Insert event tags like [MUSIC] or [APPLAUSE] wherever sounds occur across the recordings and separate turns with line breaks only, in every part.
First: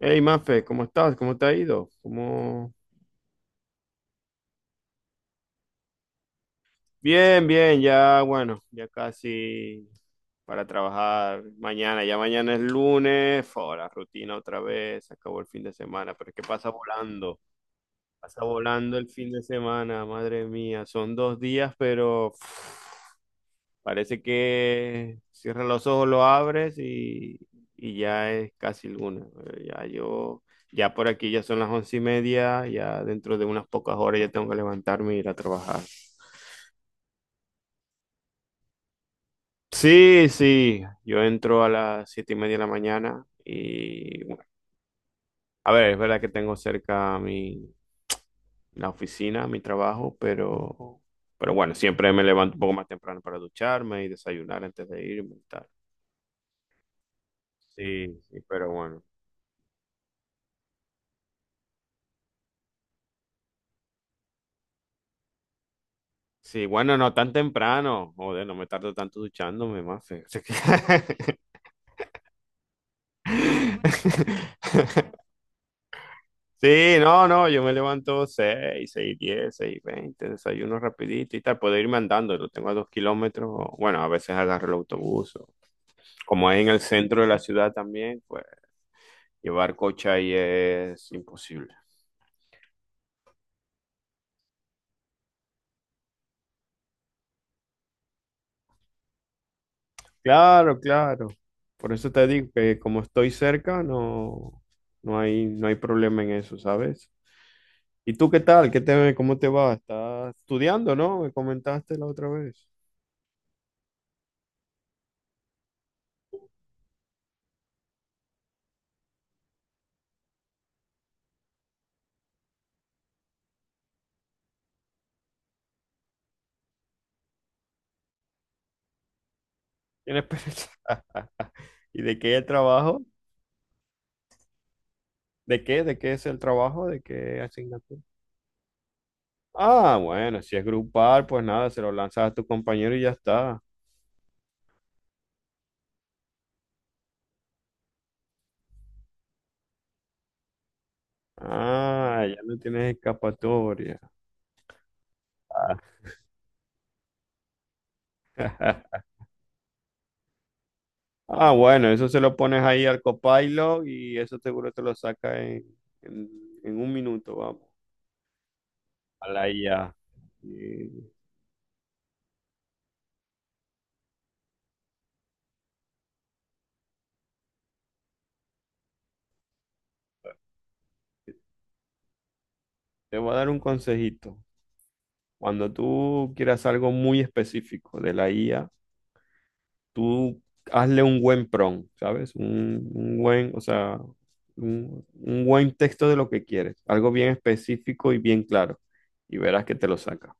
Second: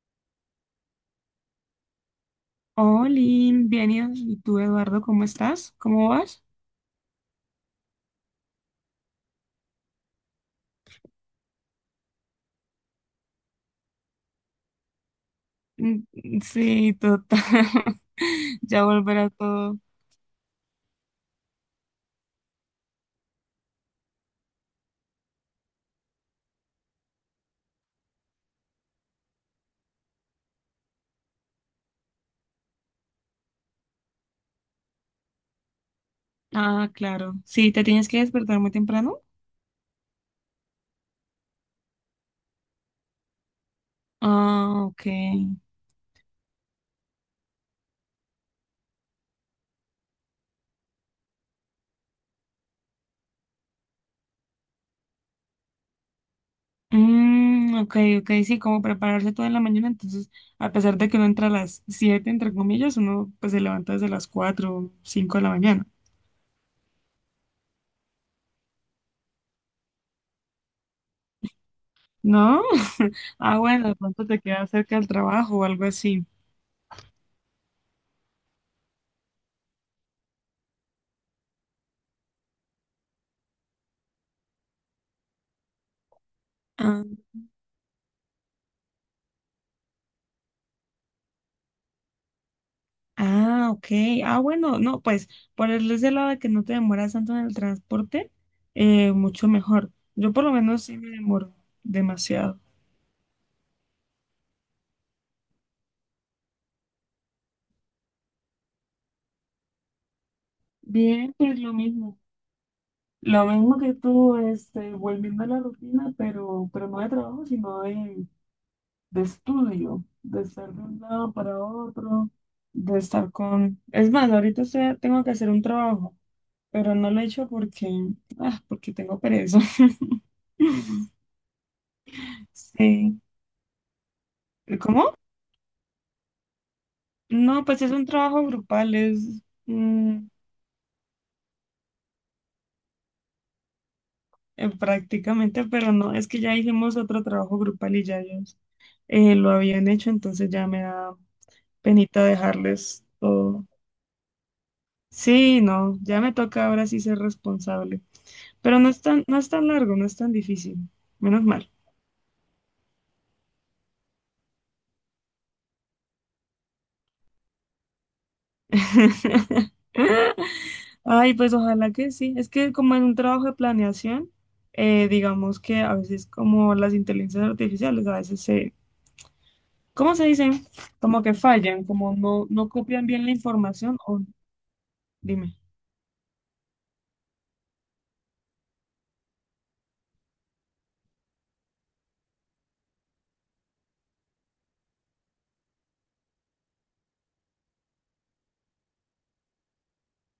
Hey, Mafe, ¿cómo estás? ¿Cómo te ha ido? ¿Cómo...
Hola, bien, ¿y tú, Eduardo, cómo estás? ¿Cómo vas?
Bien, bien, ya, bueno, ya casi para trabajar mañana. Ya mañana es lunes, fo, la rutina otra vez, se acabó el fin de semana, pero es que
Sí, total. [LAUGHS]
pasa
Ya
volando el
volverá
fin de
todo.
semana, madre mía, son dos días, pero parece que cierras los ojos, lo abres y ya es casi luna. Eh, Ya yo, ya por aquí ya son las once y media, ya dentro de unas pocas horas ya tengo que levantarme e ir a trabajar.
Ah, claro. Sí, ¿te tienes que despertar muy temprano?
Sí, sí, yo entro a las siete y media de la mañana y bueno,
Ah, ok.
a ver, es verdad que tengo cerca la oficina, mi trabajo, pero bueno, siempre me levanto un poco más temprano para ducharme y desayunar antes de irme y tal.
Mm, ok,
Sí,
ok,
sí,
sí,
pero
como
bueno.
prepararse toda la mañana. Entonces, a pesar de que uno entra a las 7 entre comillas, uno pues se levanta desde las 4 o 5 de la mañana,
Sí, bueno, no tan temprano. Joder, no me tardo tanto duchándome, mafe. [LAUGHS] O sea que-
¿no? [LAUGHS] Ah, bueno, de pronto te queda cerca del
[LAUGHS]
trabajo o algo así.
Sí, no, no, yo me levanto seis, seis diez, seis veinte, desayuno rapidito y tal. Puedo irme andando, lo tengo a dos kilómetros. Bueno, a veces agarro el autobús. O- Como es en el
Ah,
centro de la ciudad también, pues llevar coche ahí es imposible.
Ah, ok. Ah, bueno, no, pues por el ese lado de que no te demoras tanto en el transporte, mucho mejor. Yo por lo
Claro,
menos sí me
claro.
demoro
Por eso te digo
demasiado.
que como estoy cerca, no, no hay problema en eso, ¿sabes? ¿Y tú qué tal? ¿Cómo te va? ¿Estás estudiando, no?
Bien,
Me
pues lo
comentaste la
mismo.
otra vez.
Lo mismo que tú, este, volviendo a la rutina, pero no de trabajo, sino de estudio, de estar de un lado para otro, de estar con... Es más, tengo que hacer un trabajo, pero no lo he hecho porque tengo pereza.
¿Tienes pereza?
[LAUGHS]
[LAUGHS] ¿Y de qué el trabajo?
Sí. ¿Cómo?
¿De qué? ¿De qué es el trabajo? ¿De qué
No, pues es
asignatura?
un trabajo grupal, es
Ah, bueno, si es grupal, pues nada, se lo lanzas a tu compañero y ya está.
prácticamente, pero no, es que ya hicimos otro trabajo grupal y ya ellos lo habían hecho, entonces ya me da penita
Ah, ya no tienes
dejarles todo.
escapatoria.
Sí, no, ya me toca ahora sí ser responsable, pero
[LAUGHS]
no es tan largo, no es tan difícil, menos
Ah,
mal.
bueno, eso se lo pones ahí al Copilot y eso seguro te lo saca en- en un minuto, vamos, a la
[LAUGHS]
IA. Y
Ay, pues ojalá que sí. Es que como en un trabajo de planeación, digamos que a veces como las inteligencias artificiales, ¿cómo se dicen? Como que fallan, como no copian
te
bien la
voy a dar un
información o
consejito.
dime.
Cuando tú quieras algo muy específico de la IA, tú hazle un buen prompt, ¿sabes? O sea, un buen texto de lo que quieres, algo bien específico y bien claro, y verás que te lo saca.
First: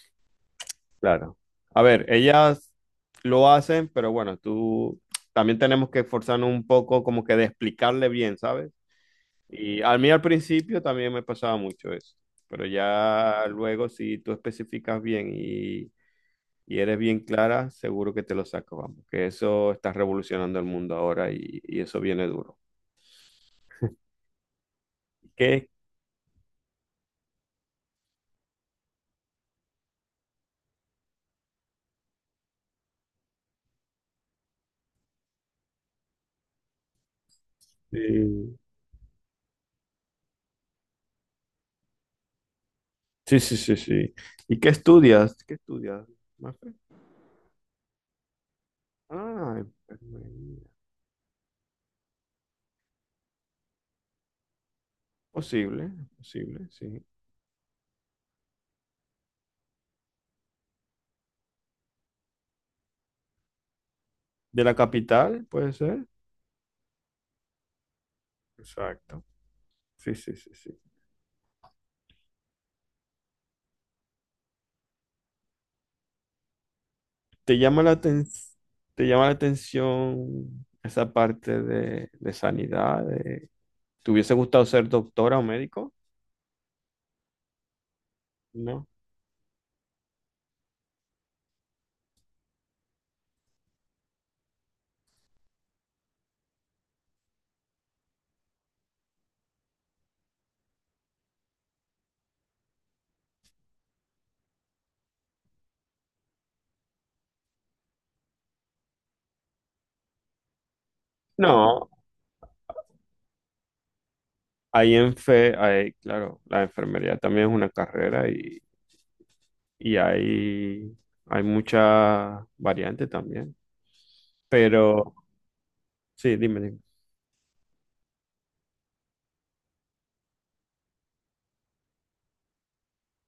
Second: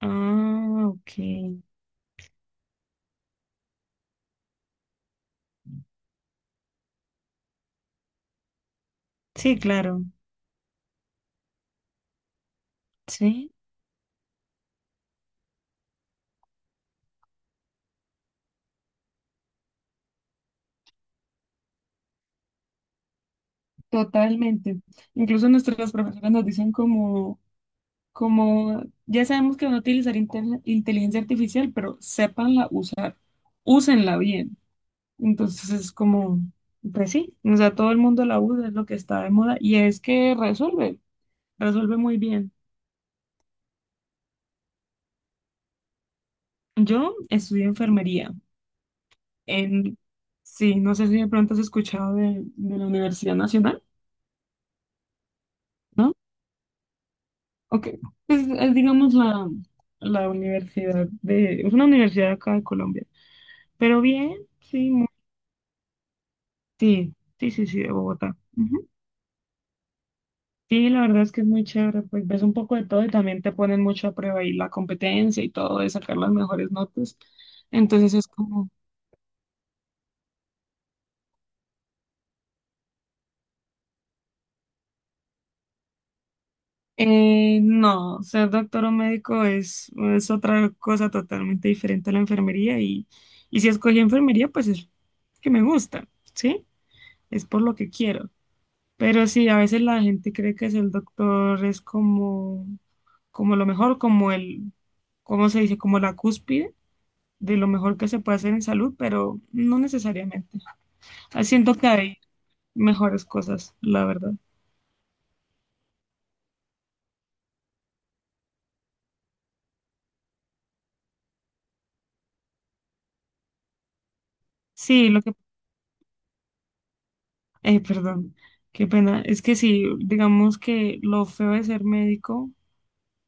Ah, ok.
Claro. A ver, ellas lo hacen, pero bueno, tú también tenemos que esforzarnos un poco como que de explicarle bien, ¿sabes?
Sí,
Y a
claro.
mí al principio también me pasaba mucho eso, pero ya
Sí,
luego si tú especificas bien y eres bien clara, seguro que te lo sacas, vamos, que eso está revolucionando el mundo ahora y eso viene duro.
totalmente. Incluso
¿Qué?
nuestras profesoras nos dicen ya sabemos que van a utilizar inteligencia artificial, pero sépanla usar, úsenla bien. Entonces es como, pues sí, o sea, todo el mundo la
Sí,
usa, es lo que está de moda y es que resuelve muy bien.
sí, sí, sí, sí. ¿Y qué estudias? ¿Qué estudias, Mafe?
Yo estudié enfermería.
Ah,
En,
enfermería.
sí, no sé si de pronto has escuchado de la Universidad Nacional,
Posible,
¿no?
posible, sí.
Ok, pues es, digamos la universidad de, es una universidad acá de Colombia, pero bien,
De la
sí, muy-
capital, puede ser.
sí, sí, sí, sí, de Bogotá. Ujú.
Exacto. Sí, sí, sí, sí.
Sí, la verdad es que es muy chévere, pues ves un poco de todo y también te ponen mucho a prueba y la competencia y todo de sacar las mejores notas.
¿Te llama la
Entonces es
aten-
como,
te llama la atención esa parte de sanidad? De- ¿Te hubiese gustado ser doctora o médico?
No, ser doctor
No.
o médico es otra cosa totalmente diferente a la enfermería y si escogí enfermería, pues es que me gusta, ¿sí? Es por lo que quiero. Pero sí, a veces la gente cree que ser doctor es como, como lo mejor, como el, ¿cómo se dice? Como la cúspide de lo mejor que se puede hacer en salud, pero no necesariamente. Ah, siento que
No.
hay mejores cosas, la verdad.
Hay en fe, hay, claro, la enfermería también es una carrera y hay mucha variante también.
Sí,
Pero,
lo que
sí, dime, dime.
Perdón, qué pena. Es que sí, digamos que lo feo de ser médico,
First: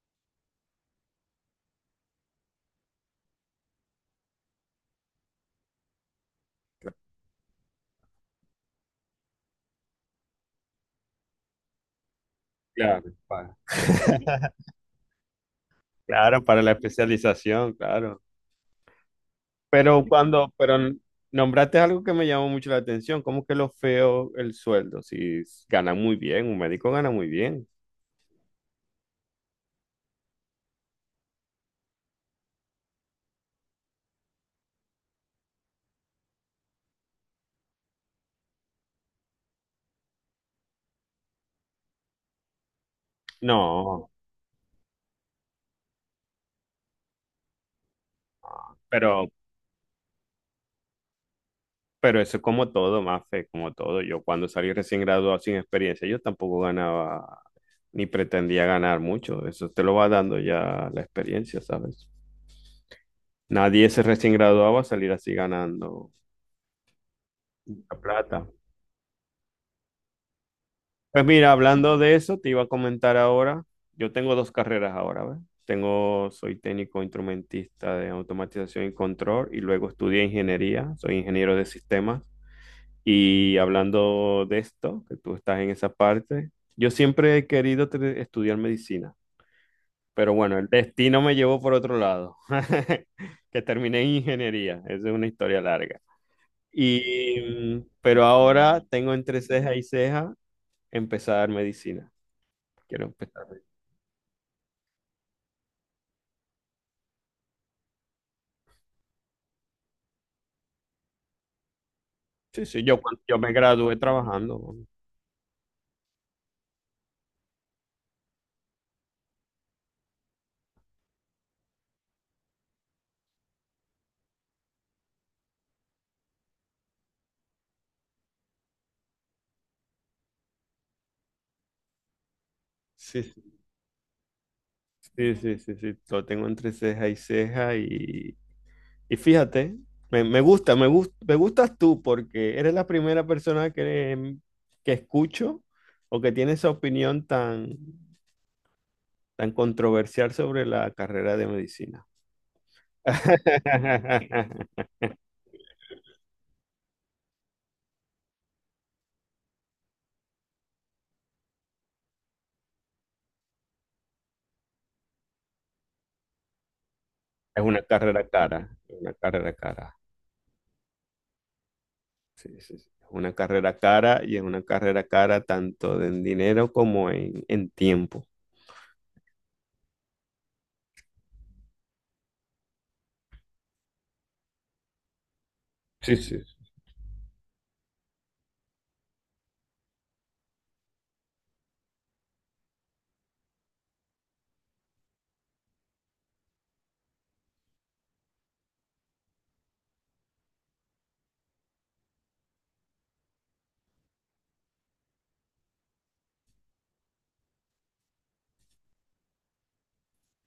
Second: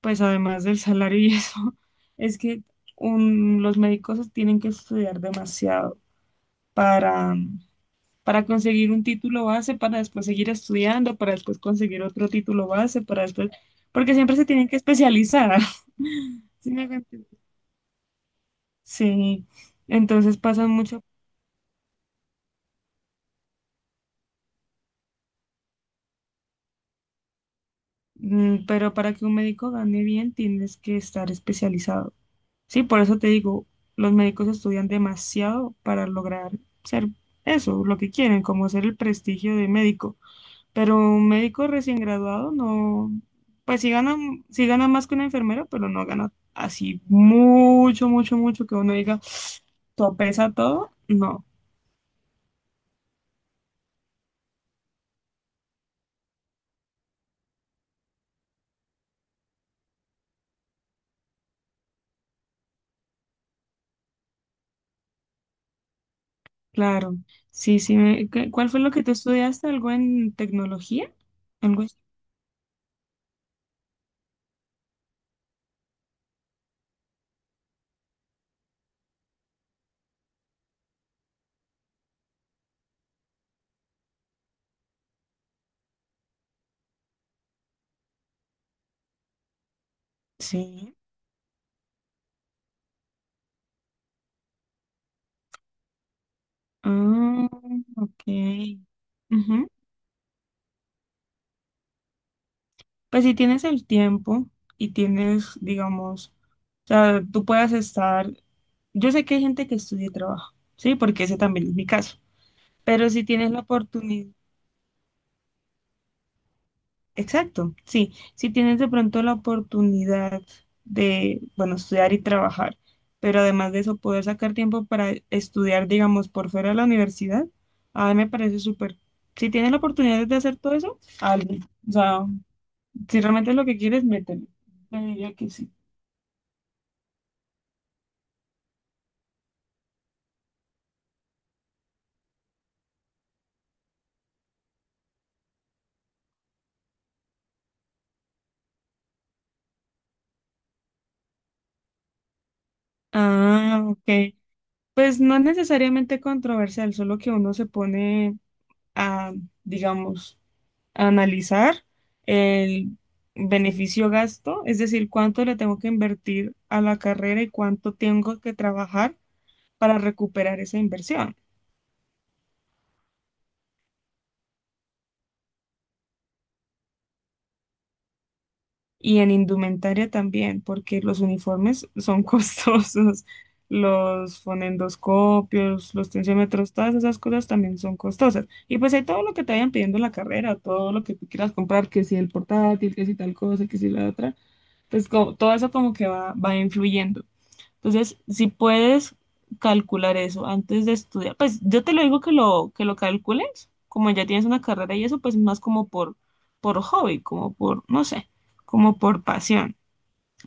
pues además del salario y eso, [LAUGHS] es que los médicos tienen que estudiar demasiado para, para conseguir un título base, para después seguir estudiando, para después conseguir otro título base,
Claro,
para después,
para,
porque siempre se
[LAUGHS]
tienen que especializar. [LAUGHS]
claro, para
¿Sí
la
me hago entender?
especialización, claro.
Sí,
Pero
entonces
cuando,
pasa
pero
mucho,
nombraste algo que me llamó mucho la atención, ¿cómo que lo feo el sueldo? Si s- ganan muy bien, un médico gana muy bien.
mm, pero para que un médico gane bien tienes que estar especializado. Sí, por eso te digo, los médicos estudian demasiado para lograr ser eso, lo que quieren, como ser el prestigio de médico. Pero un médico recién graduado no, pues
No,
sí gana más que una enfermera, pero no gana así mucho, mucho, mucho que uno diga,
pero,
todo pesa todo. No,
pero eso es como todo, Mafe, como todo. Yo cuando salí recién graduado sin experiencia, yo tampoco ganaba ni pretendía ganar mucho. Eso te lo va dando ya la experiencia, ¿sabes? Nadie se recién graduado va a salir así ganando
claro. Sí,
mucha
sí.
plata.
¿Cuál fue lo que tú estudiaste? ¿Algo en tecnología?
Pues mira,
¿Algo así?
hablando de eso, te iba a comentar ahora, yo tengo dos carreras ahora, ¿ves? Tengo, soy técnico instrumentista de automatización y control y luego estudié ingeniería, soy ingeniero de sistemas. Y hablando de esto, que tú estás en esa parte, yo siempre he querido tre- estudiar medicina, pero bueno, el
Sí.
destino me llevó por otro lado, [LAUGHS] que terminé en ingeniería, esa es una historia larga. Y,
Ah, ok.
pero ahora tengo entre ceja y ceja empezar medicina. Quiero
Pues si
empezar.
tienes el tiempo y tienes, digamos, o sea, tú puedas estar, yo sé que hay gente que estudia y trabaja, ¿sí? Porque ese también es mi caso,
Sí, sí, yo,
pero
cuando
si
yo
tienes
me
la
gradué
oportunidad,
trabajando. ¿No?
exacto, sí, si tienes de pronto la oportunidad de, bueno, estudiar y trabajar, pero además de eso poder sacar tiempo para estudiar, digamos, por fuera de la universidad, a mí me parece súper. Si tienes la oportunidad de hacer todo eso, hazlo. O sea, si
Sí, sí,
realmente es lo que quieres, mételo. Yo diría
sí,
que
sí,
sí.
sí, sí, lo tengo entre ceja y ceja y fíjate, me gusta, me gus- me gustas tú porque eres la primera persona que escucho o que tiene esa opinión tan, tan controversial sobre la carrera de medicina.
Ah, ok.
[LAUGHS]
Pues no necesariamente controversial, solo que uno se pone a, digamos, a analizar el beneficio-gasto, es decir, cuánto le tengo que invertir a la carrera y
Es una
cuánto
carrera
tengo que
cara, es una
trabajar
carrera cara.
para recuperar esa inversión.
Sí, sí, sí. Es una carrera cara y es una carrera cara tanto en dinero como en tiempo.
Y en indumentaria también, porque los uniformes son [LAUGHS] costosos, los fonendoscopios, los
Sí, sí.
tensiómetros, todas esas cosas también son costosas. Y pues hay todo lo que te vayan pidiendo en la carrera, todo lo que tú quieras comprar, que si el portátil, que si tal cosa, que si la otra, pues todo eso como que va influyendo. Entonces, si puedes calcular eso antes de estudiar, pues yo te lo digo que lo calcules, como ya tienes una carrera y eso, pues más como por hobby, como por, no sé, como por pasión.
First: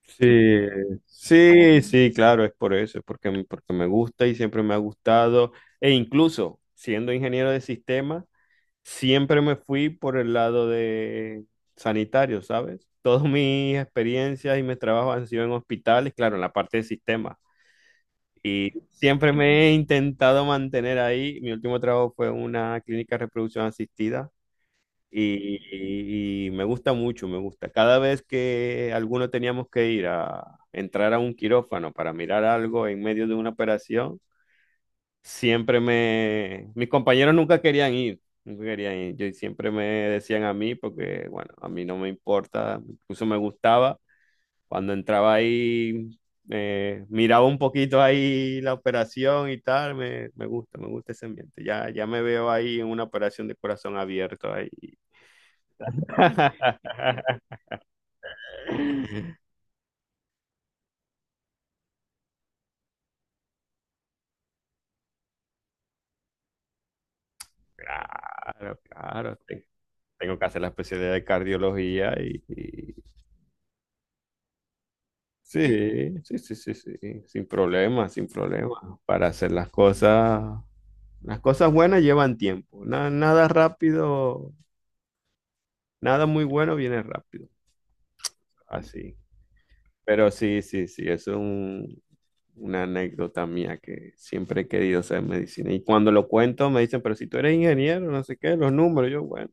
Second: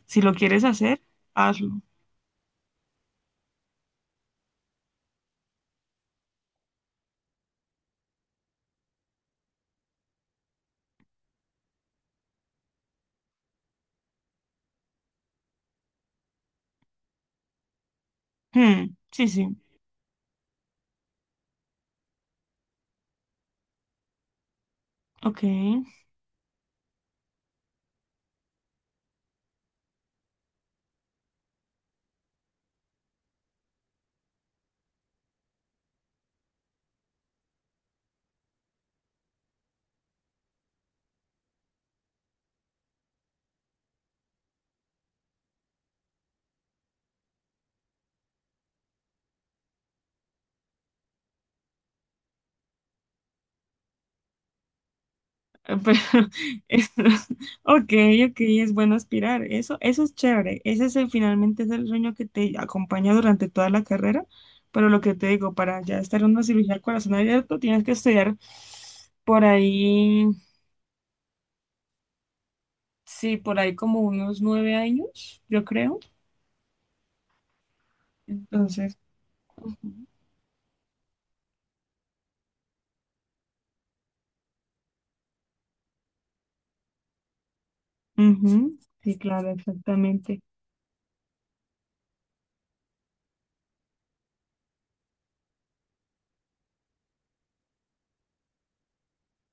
Si lo quieres
Sí,
hacer,
sí,
hazlo.
sí, claro, es por eso, es porque, m- porque me gusta y siempre me ha gustado. E incluso siendo ingeniero de sistemas, siempre me fui por el lado de sanitario, ¿sabes? [LAUGHS] Todas mis experiencias y mis trabajos han sido en hospitales, claro, en la parte de sistemas. Y
Hmm, sí,
siempre
sí.
me he intentado mantener ahí. Mi último trabajo fue en una clínica de reproducción asistida.
Ok.
Y- me gusta mucho, me gusta. Cada vez que alguno teníamos que ir a entrar a un quirófano para mirar algo en medio de una operación, siempre me... Mis compañeros nunca querían ir, nunca querían ir. Yo siempre me decían a mí porque, bueno, a mí no me importa, incluso me gustaba. Cuando entraba ahí, miraba un poquito ahí la operación y tal, me gusta ese ambiente. Ya, ya me veo ahí en una operación de corazón abierto ahí.
Pero [LAUGHS] es- ok, ok, es bueno aspirar. Eso es chévere. Ese es el, finalmente es el sueño que te acompaña durante toda la carrera. Pero lo que te digo, para ya estar en una cirugía al corazón abierto, tienes que estudiar
Claro, claro.
por
Te-
ahí,
Tengo que hacer la especialidad de cardiología y-
sí, por ahí como unos 9 años, yo creo.
Sí, sí, sí, sí, sí. Sin problema, sin
Entonces,
problema. Para hacer
ujú,
las cosas buenas llevan tiempo. Na- nada rápido, nada muy bueno viene rápido.
ujú,
Así.
sí, claro,
Pero
exactamente.
sí, sí, sí, eso es un- una anécdota mía que siempre he querido ser medicina. Y cuando lo cuento me dicen, pero si tú eres ingeniero, no sé qué, los números. Yo, bueno,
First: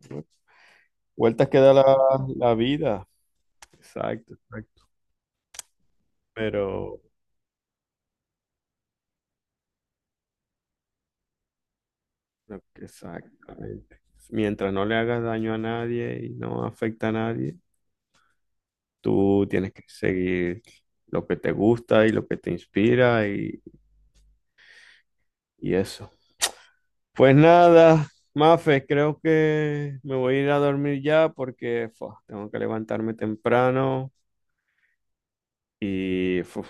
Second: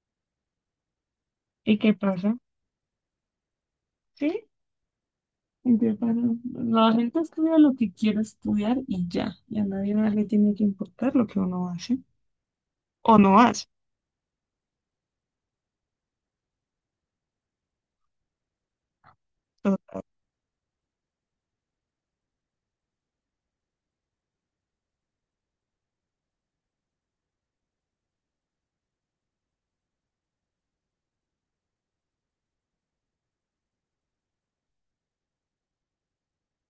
vueltas que da
¿Y qué pasa?
la vida. Exacto.
Sí, y de paro, la
Pero,
gente estudia lo que quiere estudiar y ya. Y a nadie más le tiene que importar lo que uno hace
no,
o no hace.
exactamente. Mientras no le hagas daño a nadie y no afecta a nadie, tú
O
tienes que
sea,
seguir lo que te gusta y lo que te inspira y eso. Pues nada, Mafe, creo que me voy a ir a dormir ya porque fua, tengo que levantarme temprano y fuf,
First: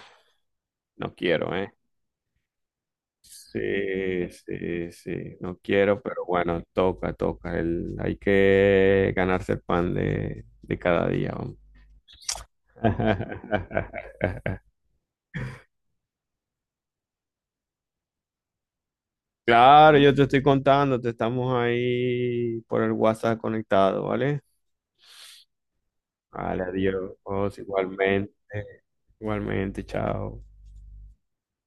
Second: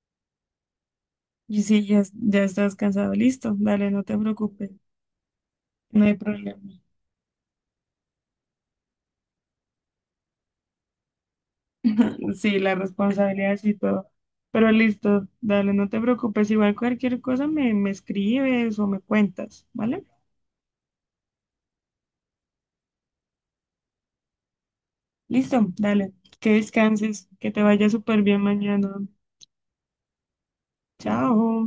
no quiero,
y
¿eh?
si ya, ya estás cansado, listo,
Sí,
dale, no te preocupes,
sí, sí, no quiero,
no hay
pero bueno,
problema.
toca, toca. Hay que ganarse el pan de cada día, vamos.
Sí, la responsabilidad y todo.
[LAUGHS]
Pero listo, dale, no te preocupes. Igual cualquier cosa me, me escribes o me cuentas,
Claro,
¿vale?
yo te estoy contando, te estamos ahí por el WhatsApp conectado, ¿vale?
Listo, dale, que
Vale,
descanses, que
adiós,
te vaya súper
igualmente,
bien mañana.
igualmente, chao.
Chao.